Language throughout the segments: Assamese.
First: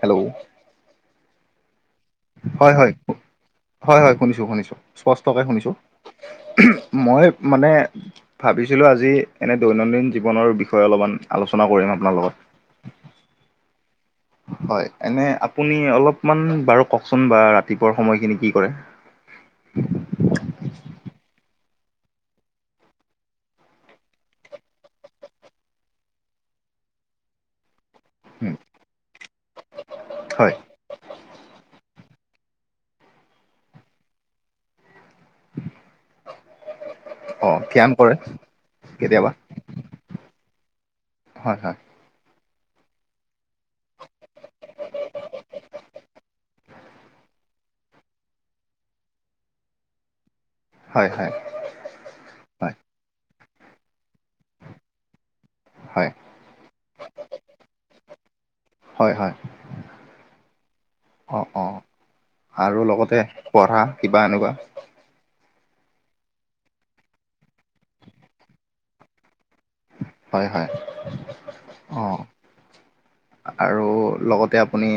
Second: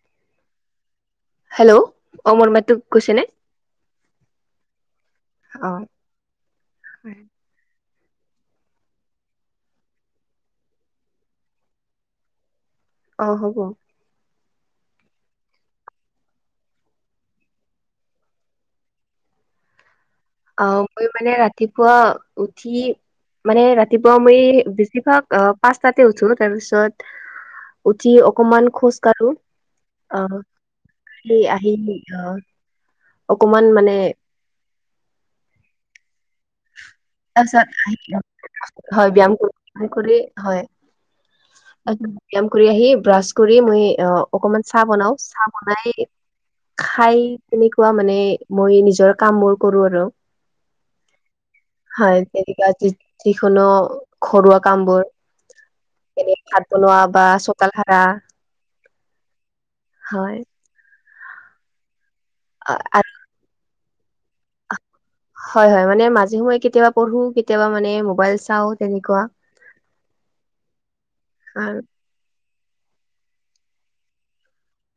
হেল্ল' হেল্ল' অ মোৰ মাতটো হয় হয় গৈছে নে? হয় হয় শুনিছো শুনিছো, স্পষ্টকে অ শুনিছো। মই মানে- ভাবিছিলোঁ আজি এনে দৈনন্দিন জীৱনৰ বিষয়ে অলপমান আলোচনা কৰিম আপোনাৰ লগত। অঁ হ'ব। হয়, এনে আপুনি অলপমান বাৰু কওকচোন বা ৰাতিপুৱা সময়খিনি কি কৰে? আহ মই মানে ৰাতিপুৱা উঠি মানে ৰাতিপুৱা মই বেছিভাগ পাঁচটাতে উঠো তাৰ পিছত উঠি অকমান খোজ কাঢ়ো আহ হয় আহি আহি আহ অকমান মানে অ তাৰপিছত ধ্যান কৰে আহি হয় কেতিয়াবা ব্যায়াম কৰিলি হয়। হয় হয়, ব্যাম কৰি আহি ব্ৰাছ কৰি মই অঁ অকনমান চাহ বনাও চাহ বনাই খাই তেনেকুৱা মানে মই নিজৰ কাম বোৰ কৰো আৰু। হয় হয়, হয় তেৰিকা হয় যিকোনো ঘৰুৱা কামবোৰ। হয়, ভাত বনোৱা বা চোতাল হাৰা। হয় হয়, হয়, অঁ অঁ আৰু লগতে পঢ়া কিবা এনেকুৱা। হয় হয়, মানে মাজে সময়ে কেতিয়াবা পঢ়ো কেতিয়াবা মানে মবাইল চাও তেনেকুৱা। হয় হয়। আঁ, অঁ', আৰু লগতে আপুনি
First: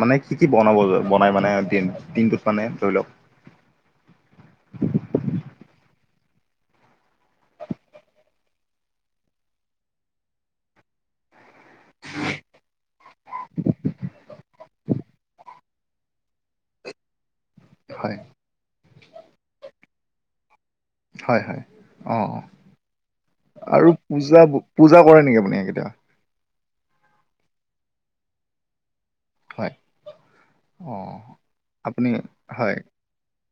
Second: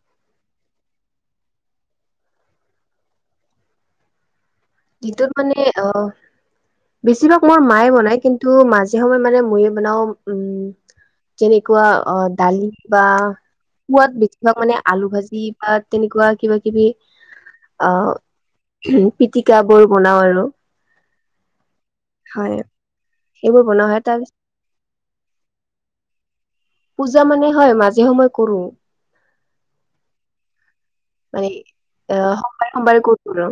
মানে কি কি বনাব বনাই মানে দি দিনটোত মানে ধৰি লওক যিটোত মানে অ বেছিভাগ মোৰ মায়ে বনায় কিন্তু মাজে সময়ে মানে মইয়ো বনাও উম যেনেকোৱা অ দালি বা খোৱাত বেছিভাগ মানে আলু ভাজি বা তেনেকোৱা কিবা কিবি অ হয় উম পি তিকাবোৰ বনাও আৰু হয় হয় হয় এইবোৰ বনাও পূ পূজা পূজা কৰে নেকি আপুনি এইকেইটা পূজা মানে হয় মাজে সময়ে কৰো হয় অ মানে আপুনি অহ সোমবাৰে হয় সোমবাৰে ঘত কৰো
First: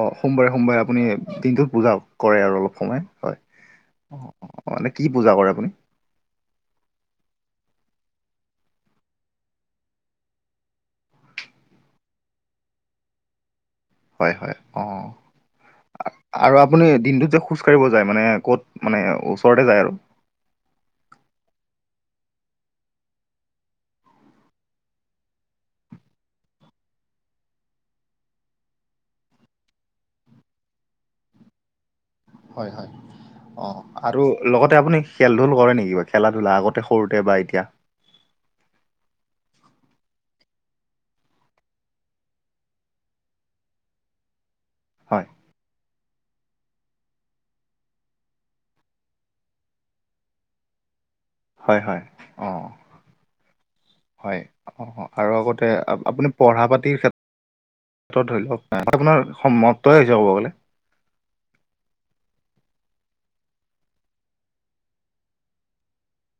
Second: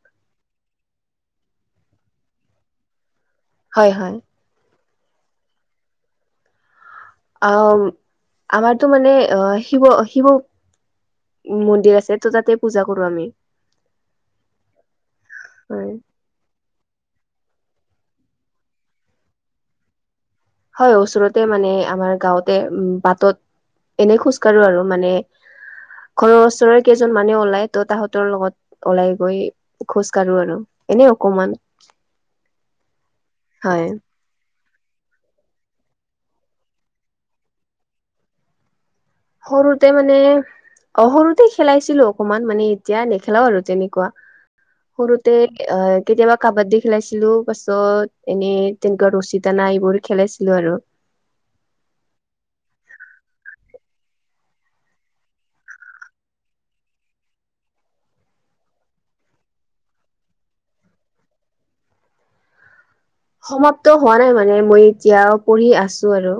অ সোমবাৰে সোমবাৰে আপুনি দিনটোত পূজাও কৰে আৰু অলপ সময় হয় অ অ অ এনে কি পূজা কৰে আপুনি? অ আমাৰতো মানে অ শিৱ শিৱ মন্দিৰ আছে ত' তাতে পূজা কৰো আমি হয় হয় অ হয় আ আৰু আপুনি দিনটোত যে খোজ কঢ়িব যায় মানে ক'ত মানে ওচৰতে যায় আৰু হয় ওচৰতে মানে আমাৰ গাঁওতে উ বাটত এনে খোজ কাঢ়ো আৰু মানে ঘৰৰ ওচৰৰে কেইজন মানে ওলাই ত তাহাঁতৰ লগত ওলাই গৈ খোজ কাঢ়ো আৰু এনে অকমান হয় হয় অ হয় আৰু লগতে আপুনি খেল ধূল কৰে নেকি বা খেলা ধূলা আগতে সৰুতে বা এতিয়া সৰুতে মানে অ সৰুতে খেলাইছিলো অকমান মানে এতিয়া নেখেলাও আৰু তেনেকোৱা। হয় সৰুতে এ কেতিয়াবা কাবাড্ডী খেলাইছিলো পাছত এনে তেনেকোৱা ৰছী টানা এইবোৰ খেলাইছিলো আৰু। হয় হয় অ হয় অ অ আৰু আগতে আ আপুনি পঢ়া পাতিৰ ক্ষে ত্ৰত ধৰি লওক আপোনাৰ সমাপ্তই হৈছে ক'ব গ'লে সমাপ্ত হোৱা নাই মানে মই এতিয়াও পঢ়ি আছো আৰু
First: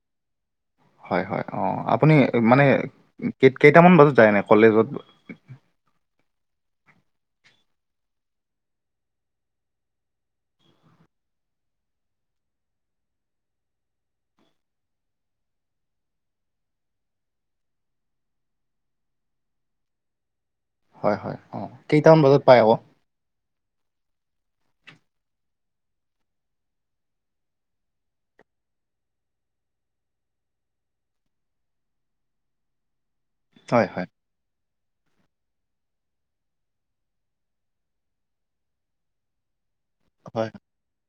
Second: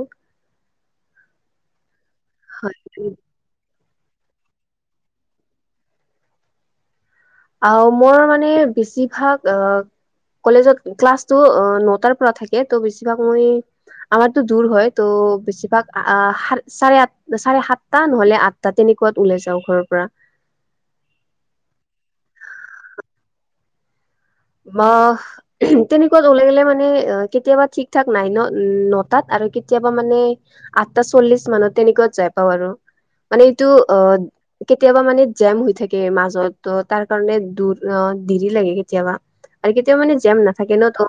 হয় হয় অ আপুনি মানে কে কেইটামান বজাত যায় এনে কলেজত? আহ মোৰ মানে বেছিভাগ আহ কলেজত ক্লাছটো নটাৰ পৰা থাকে ত' বেছিভাগ মই আমাৰতো দূৰ হয় ত বেছিভাগ আহ চাৰে আঠ চাৰে সাতটা নহলে আঠ তাত তেনেকোৱাত ওলাই যাও ঘৰৰ পৰা হয় হয় অ কেইটামান বজাত পাই আকৌ তোমা তেনেকোৱাত ওলাই গলে মানে কেতিয়াবা ঠিক ঠাক নাই ন নটাত আৰু কেতিয়াবা মানে আঠটা চল্লিশ মানত তেনেকোৱাত যাই পাও আৰু মানে এইটো হয় অ হয় কেতিয়াবা মানে জাম হৈ থাকে মাজৰতোৰ তাৰ কাৰণে দূৰ অ দেৰি লাগে কেতিয়াবা আৰু কেতিয়াবা মানে জাম হয় নাথাকে ন তো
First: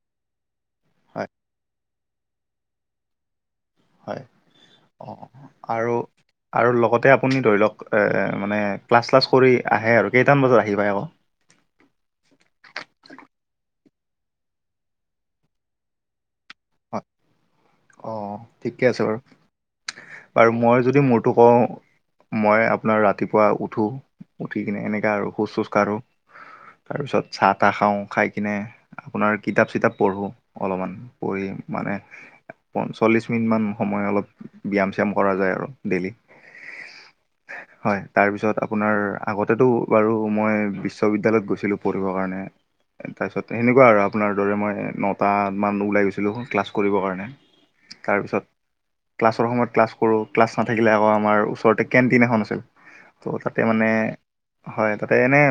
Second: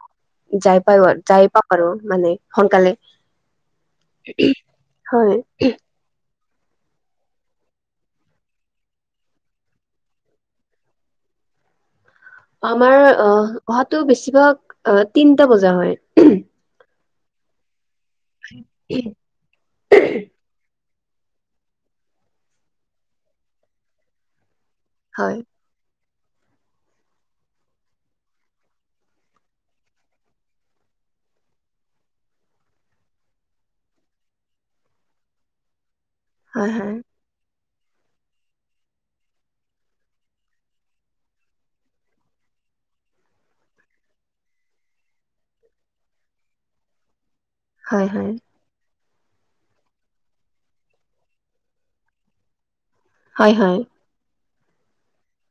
যাই পায় আৰু হয় যাই পাওক আৰু মানে সোনকালে হয় অ হয় আৰু আৰু লগতে আপুনি ধৰি লওক মানে ক্লাছ চালাছ কৰি আহে আৰু কেইটা মান বজাত আহি পায় আকৌ আমাৰ অ অহাতো বেছিভাগ অ তিনটা বজা হয় হয় অ' ঠিকে আছে বাৰু। বাৰু মই যদি মোৰতো কওঁ। মই আপোনাৰ ৰাতিপুৱা উঠো, উঠি কিনে সনেকা আৰু হয় খোজ - চোজ কাঢ়ো। তাৰপিছত চাহ - তাহ খাওঁ খাই কিনে আপোনাৰ কিতাপ চিতাপ পঢ়ো অলপমান। পঢ়ি মানে পচল্লিশ মিনিট মান সময় অলপ ব্যায়াম চ্যাম কৰা যায় আৰু ডেইলি। হয় হয়। উ [inaudible] হয়, তাৰপিছত আপোনাৰ আগতেতো বাৰু মই বিশ্ববিদ্যালয়ত গৈছিলো পঢ়িবৰ কাৰণে। তাৰপিছত সেনেকুৱা আৰু আপোনাৰ দৰে মই নট মান ওলাই গৈছোঁ। ক্লাছ কৰিব কাৰণে হয় হয় তাৰপিছ। ক্লাছৰ সময়ত কলাছ কৰোঁ ক্লাছথাকিলে আকৌ আমাৰ ওচৰতে কেণ্টিন এখন আছিল। ত' হয় তাতে হয় মানে, হয় তাতে এনে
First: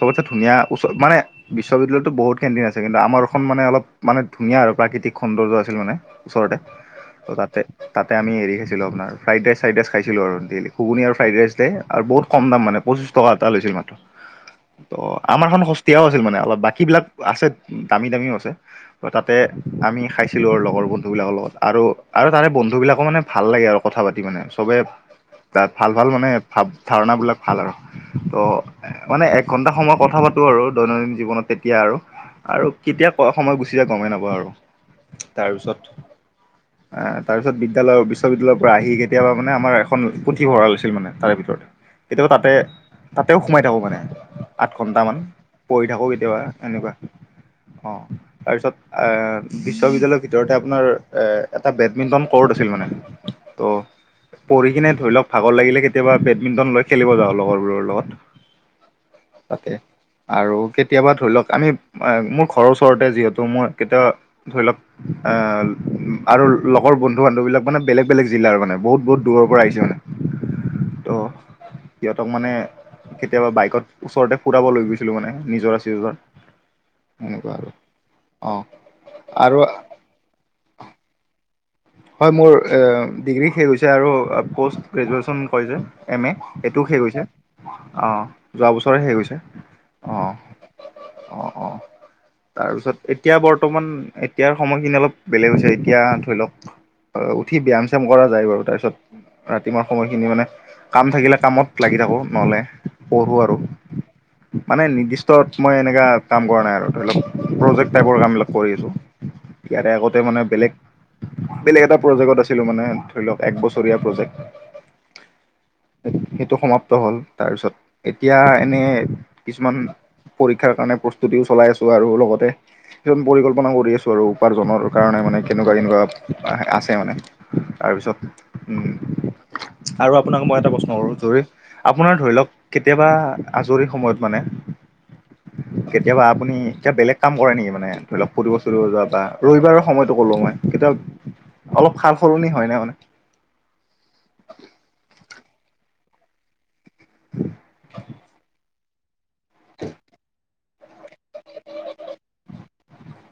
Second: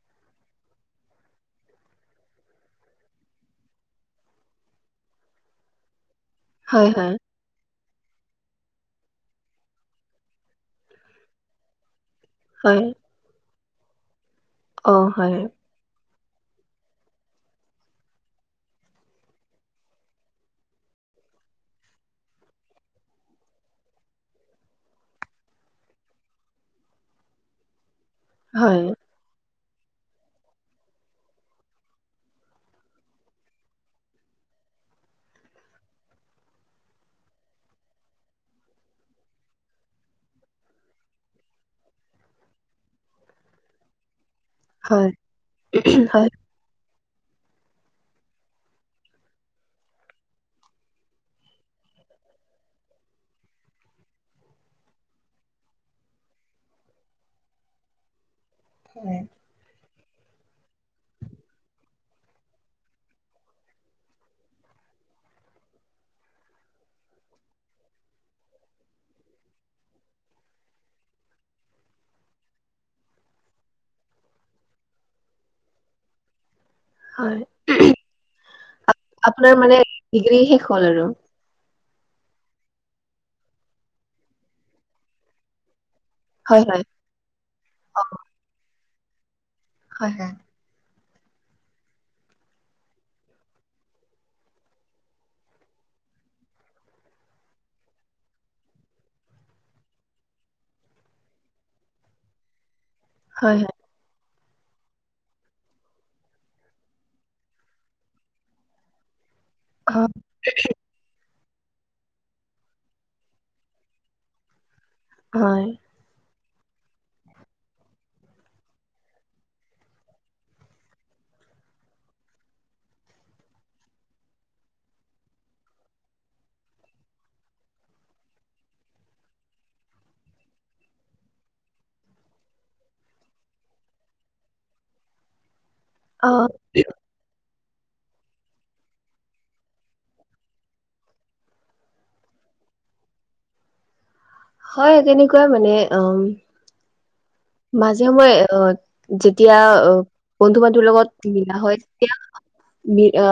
চবতে ধুনীয়া ওচৰত মানে। বিশ্ববিদ্যালয়তো বহুত কেন্টিন আছে কিন্তু আমাৰখন মানে অলপ মানে ধুনীয়া আৰু প্ৰাকৃতিক। সৌন্দৰ্য আছিল মানে ওচৰতে। হয় হয়। ত' তাতে আমি হেৰি খাইছিলো আপোনাৰ ফ্ৰাইড ৰাই চাইড ৰাই খাইছিলোঁ ডেইলি ঘুগুনি আৰু ফ্ৰাইড ৰাইচ দে। আৰু বহুত কম দাম মানে হয় পঁচিশ টকা এটা লৈছিল মাত্ৰ ত অ হয় আমাৰ এ। তেতিয়াও আছিল মানে অলপ বাকীবিলাক আছে, দামী দামীও আছে তাতে। আমি খাইছিলো আৰু লগৰ বন্ধু বিলাকৰ লগত আৰু তাৰে বন্ধু বিলাকো মানে ভাল লাগে আৰু কথা পাতি মানে চবে। তাত ভাল ভাল মানে ধাৰণা বিলাক ভাল আৰু ত' হয় মানে। ঘণ্টা সময় কথা পাতো আৰু দৈনন্দিন জীৱনত তেতিয়া আৰু। আৰু কেতিয়া সময়ত গুচি যায় গমেই নাপাও আৰু। তাৰ পিছত। তাৰপিছত বিদ্যালয়ৰ বিশ্ববিদ্যালয়ৰ পৰা আহি কেতিয়াবা মানে আমাৰ এখন পুথিভঁৰা লৈছিল মানে তাৰে ভিতৰত। কেতিয়াবা তাতে, তাতেও সোমাই থাকো মানে। আঠ হয় ঘণ্টামান পঢ়ি থাকোঁ হয় কেতিয়াবা এনেকুৱা। অঁ তাৰপিছত। বিশ্ববিদ্য়ালয়ৰ ভিতৰতে আপোনাৰ এ এটা বেডমিন্টন কৰ্ট আছিল মানে ত'। পঢ়ি কিনে ধৰি লওক ভাগৰ লাগিলে কেতিয়াবা বেডমিণ্টন লৈ খেলিব যাওঁ লগৰবোৰৰ লগত। হয়। তাতে আৰু কেতিয়াবা ধৰি লওক আমি মোৰ ঘৰৰ ওচৰতে যিহেতু মই কেতিয়াবা। ধৰি লওক। আহ আৰু লগৰ বন্ধু - বান্ধৱবিলাক মানে বেলেগ বেলেগ জিলাৰ মানে বহুত বহুত দূৰৰ পৰা আহিছে মানে। ত' সিহঁতক মানে। কেতিয়াবা বাইকত ওচৰতে ফুৰাব লৈ গৈছিলো মানে নিজৰ আ চিজৰ। হয় সনেকুৱা আৰু অঁ। আপোনাৰ মানে ডিগ্ৰী শেষ হ'ল আৰু। হয়, মোৰ ডিগ্ৰী শেষ হৈছে আৰু প'ষ্ট গ্ৰেজুৱেশ্যন কৰিছে। এম এ হয় হয় এইটো শেষ গৈছে, অ' যোৱা বছৰে শে গৈছে হয় হয় অ'। অঁ অঁ। তাৰপিছত এতিয়া বৰ্তমান এতিয়াৰ সময়খিনি অলপ বেলেগ হৈছে এতিয়া ধৰি লওক। অ' উঠি ব্যায়াম চ্যাম কৰা যায় বাৰু তাৰপিছত। ৰাতিপুৱাৰ সময়খিনি মানে কাম থাকিলে কামত লাগি থাকো নহলে পঢ়ো আৰু। হয় হয় মানে নিৰ্দিষ্ট মই এনেকুৱা কাম কৰা নাই আৰু ধৰি লওক প্ৰজেক্ট টাইপৰ কাম বিলাক কৰি আছো। ইয়াৰে অ আগতে মানে বেলেগ। বেলেগ এটা প্ৰজেক্টত আছিলো মানে ধৰি লওক এক বছৰীয়া প্ৰজেক্ট হয় সেটো সমাপ্ত হ'ল তাৰপিছত এতিয়া এনে কিছুমান পৰীক্ষাৰ কাৰণে প্ৰস্তুতিও চলাই আছো আৰু লগতে কিছুমান পৰিকল্পনাও কৰি আছো আৰু উপাৰ্জনৰ কাৰণে মানে কেনেকুৱা কেনেকুৱা আহ আছে মানে তাৰপিছত উম আৰু আপোনাক মই এটা প্ৰশ্ন কৰো জৰি আপোনাৰ ধৰি লওঁক কেতিয়াবা আজৰি সময়ত মানে কেতিয়াবা অ আপুনি এতিয়া বেলেগ কাম কৰে নেকি মানে ধৰি লওক ফুৰিব ফুৰিব যোৱা বা ৰবিবাৰৰ সময়তো কলো মই কেতিয়া অলপ সাল-সলনি হয় নে মানে হয় তেনেকুৱাই মানে অম মাজে সময়ে অ যেতিয়া বন্ধু-বান্ধৱীৰ লগত বিয়া হয় তেতিয়া বি অ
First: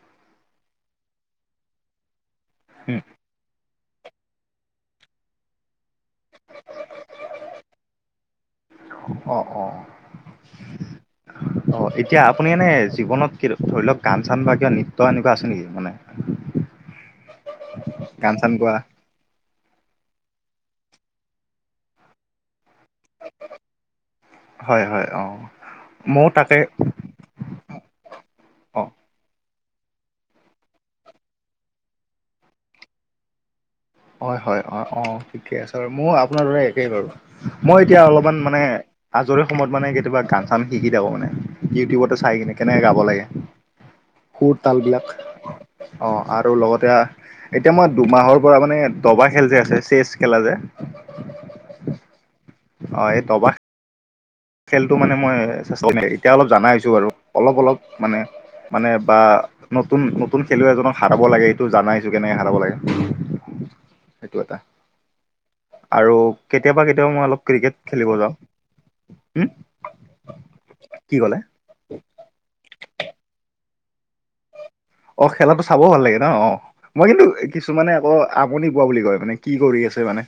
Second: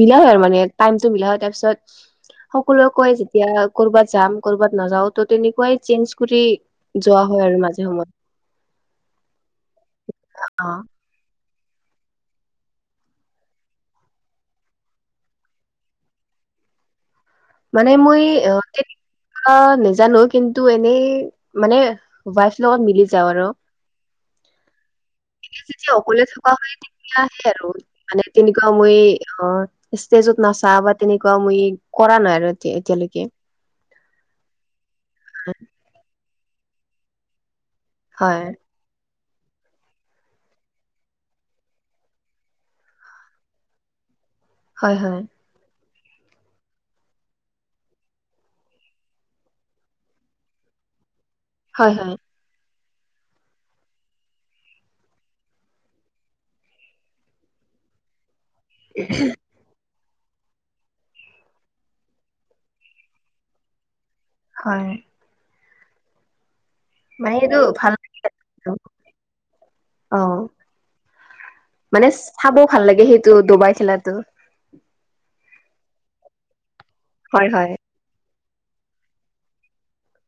মিলা হয় আৰু মানে টাইমতটো মিলা হয় তাৰপিছত সকলোৱে কয় তেতিয়া ক'ৰবাত যাম ক'ৰবাত নাযাও ত তেনেকুৱাই চেঞ্জ কৰি যোৱা হয় আৰু মাজে সময়ে অ অ অ অ এতিয়া আপুনি এনে জীৱনত ধৰি লওঁক গান-চান বা কিবা নৃত্য এনেকুৱা আছে নেকি মানে [unintelligible] মানে মই গান চান অ গোৱা অ নেজানো কিন্তু এনেই মানে ৱাইফ লগত মিলি যাওঁ আৰু হয় হয় অ এতিয়া যেতিয়া অকলে ময়ো থকা তাকে হয় তেতিয়াহে আৰু মানে তেনেকুৱা অ মই অ ষ্টেজত নাচা বা তেনেকুৱা মই কৰা নাই আৰু এ এতিয়ালৈকে হয় হয় হয় অ ঠিকে আছে বাৰু মোৰ আপোনাৰ দৰে একেই বাৰু মই এতিয়া অলপমান হয় মানে আজৰি সময়ত মানে কেতিয়াবা গান-চান শিকি থাকোঁ মানে ইউটিউবতে চাই কিনে কেনেকে গাব লাগে [inaudible] সু তাল হয় বিলাক হয় অ আৰু লগতে এতিয়া মই দুমাহৰ পৰা মানে দবা খেল যে এছ এইচ এচ খেলে যে হয় হয় অ এই ডবা খেলটো মানে মই এতিয়া অলপ জানা হৈছো বাৰু অলপ অলপ মানে মানে বা নতুন নতুন খেলুৱৈ এজনক সাৰব লাগে এইটো জানা হৈছো কেনেকে হাৰাব লাগে সেইটো এটা হয় আৰু কেতিয়াবা কেতিয়াবা মই মানে অলপ সেইটো ক্ৰিকেট ভাল খেলিব যাওঁ লাগে উম অ কি ক'লে মানে চাবও ভাল লাগে সেইটো দবাই খেলাতো অ খেলাটো চাবও ভাল লাগে ন অ মই কিন্তু হয় হয় কিছুমানে অ আমুনি পোৱা বুলি কয় মানে কি কৰি আছে মানে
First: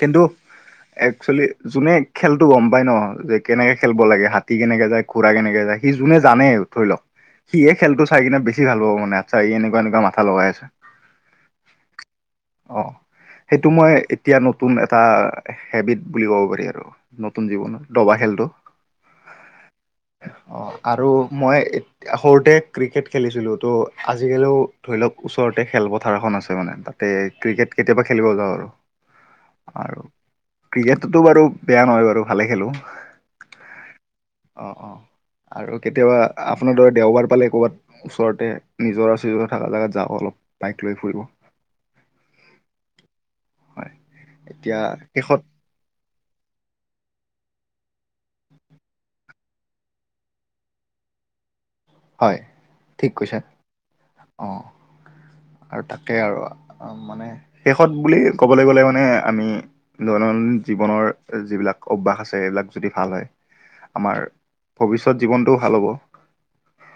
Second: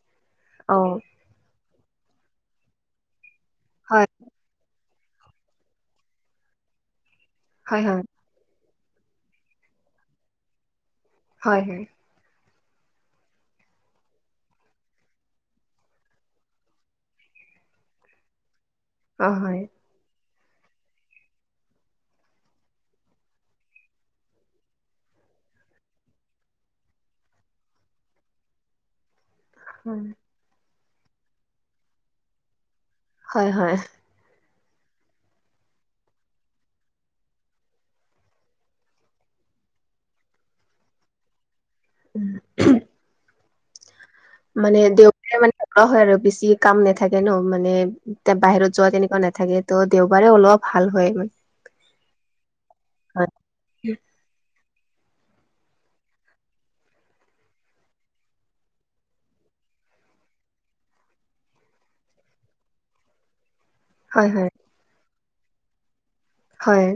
কিন্তু অ', একচুৱেলি যোনে খেলতো গম পায় ন যে কেনেকে খেলব হয়, লাগে হাতী কেনেকে যায় ঘুৰা কেনেকে যায় সি যোনে জানে ধৰি লওঁক সি হে হয়, হয়, খেলটো চাই কিনে বেছি ভাল পাব মানে চাই এনকা এনকা মাথা লগাই আছে হয় হয় অ সেইটো মই এতিয়া নতুন এটা হেবিট বুলি ক'ব পাৰি আৰু নতুন জীৱনৰ ডবা খেলটো অ হয়। অ, আৰু মই সৰুতে ক্ৰিকেট খেলিছিলোঁ, ত' আজিকালিও ধৰি লওক ওচৰতে খেলপথাৰ এখন আছে মানে তাতে, ক্ৰিকেট কেতিয়াবা খেলিব যাওঁ আৰু। আৰু উম। ক্ৰিকেটতো বাৰু বেয়া নহয় বাৰু ভালে খেলো, হয় হয়। অঁ অঁ, আৰু কেতিয়াবা আপোনাৰ ধৰ দেওবাৰ পালে ক'ৰবাত, ওচৰতে, নিজৰা চিজৰা থকা জাগাত যাওঁ অলপ, বাইক লৈ ফোৰো। উম হয় এতিয়া মানে দেওবাৰে শেষত মানে থকা হয় আৰু বেছি কাম নাথাকে ন মানে? এতিয়া বাহিৰত যোৱা তেনেকুৱা নাথাকে ত' দেওবাৰে অলপ ভাল হয় মানে। হয় ঠিক হয়, কৈছা, অঁ আৰু তাকে আৰু মানে শেষত বুলি ক'বলৈ গ'লে মানে আমি, দৈনন্দিন জীৱনৰ যিবিলাক অভ্যাস আছে এইবিলাক যদি ভাল হয়, আমাৰ হয়, হয়, ভৱিষ্যত জীৱনটোও ভাল হ'ব। হয়।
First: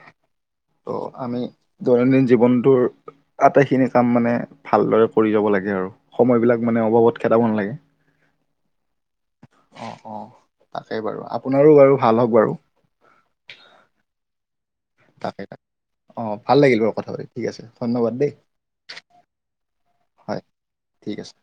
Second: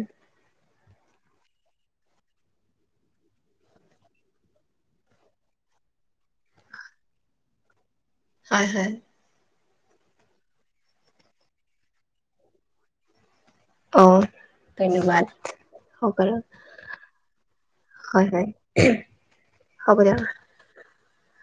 ত' আমি দৈনন্দিন জীৱনটোৰ আটাইখিনি কাম মানে ভালদৰে কৰি যাব লাগে আৰু। সময় বিলাক মানে অবাবত খেদাব নালাগে। হয় হয়। অ অ, তাকেই বাৰু আপোনাৰো বাৰু ভাল হওক বাৰু, অ ধন্যবাদ। তাকে তাকে সকলো অঁ ভাল লাগিল বাৰু কথা পাতি ঠিক আছে ধন্যবাদ হয় দেই হয়। হ'ব দে, হয় ঠিক আছে।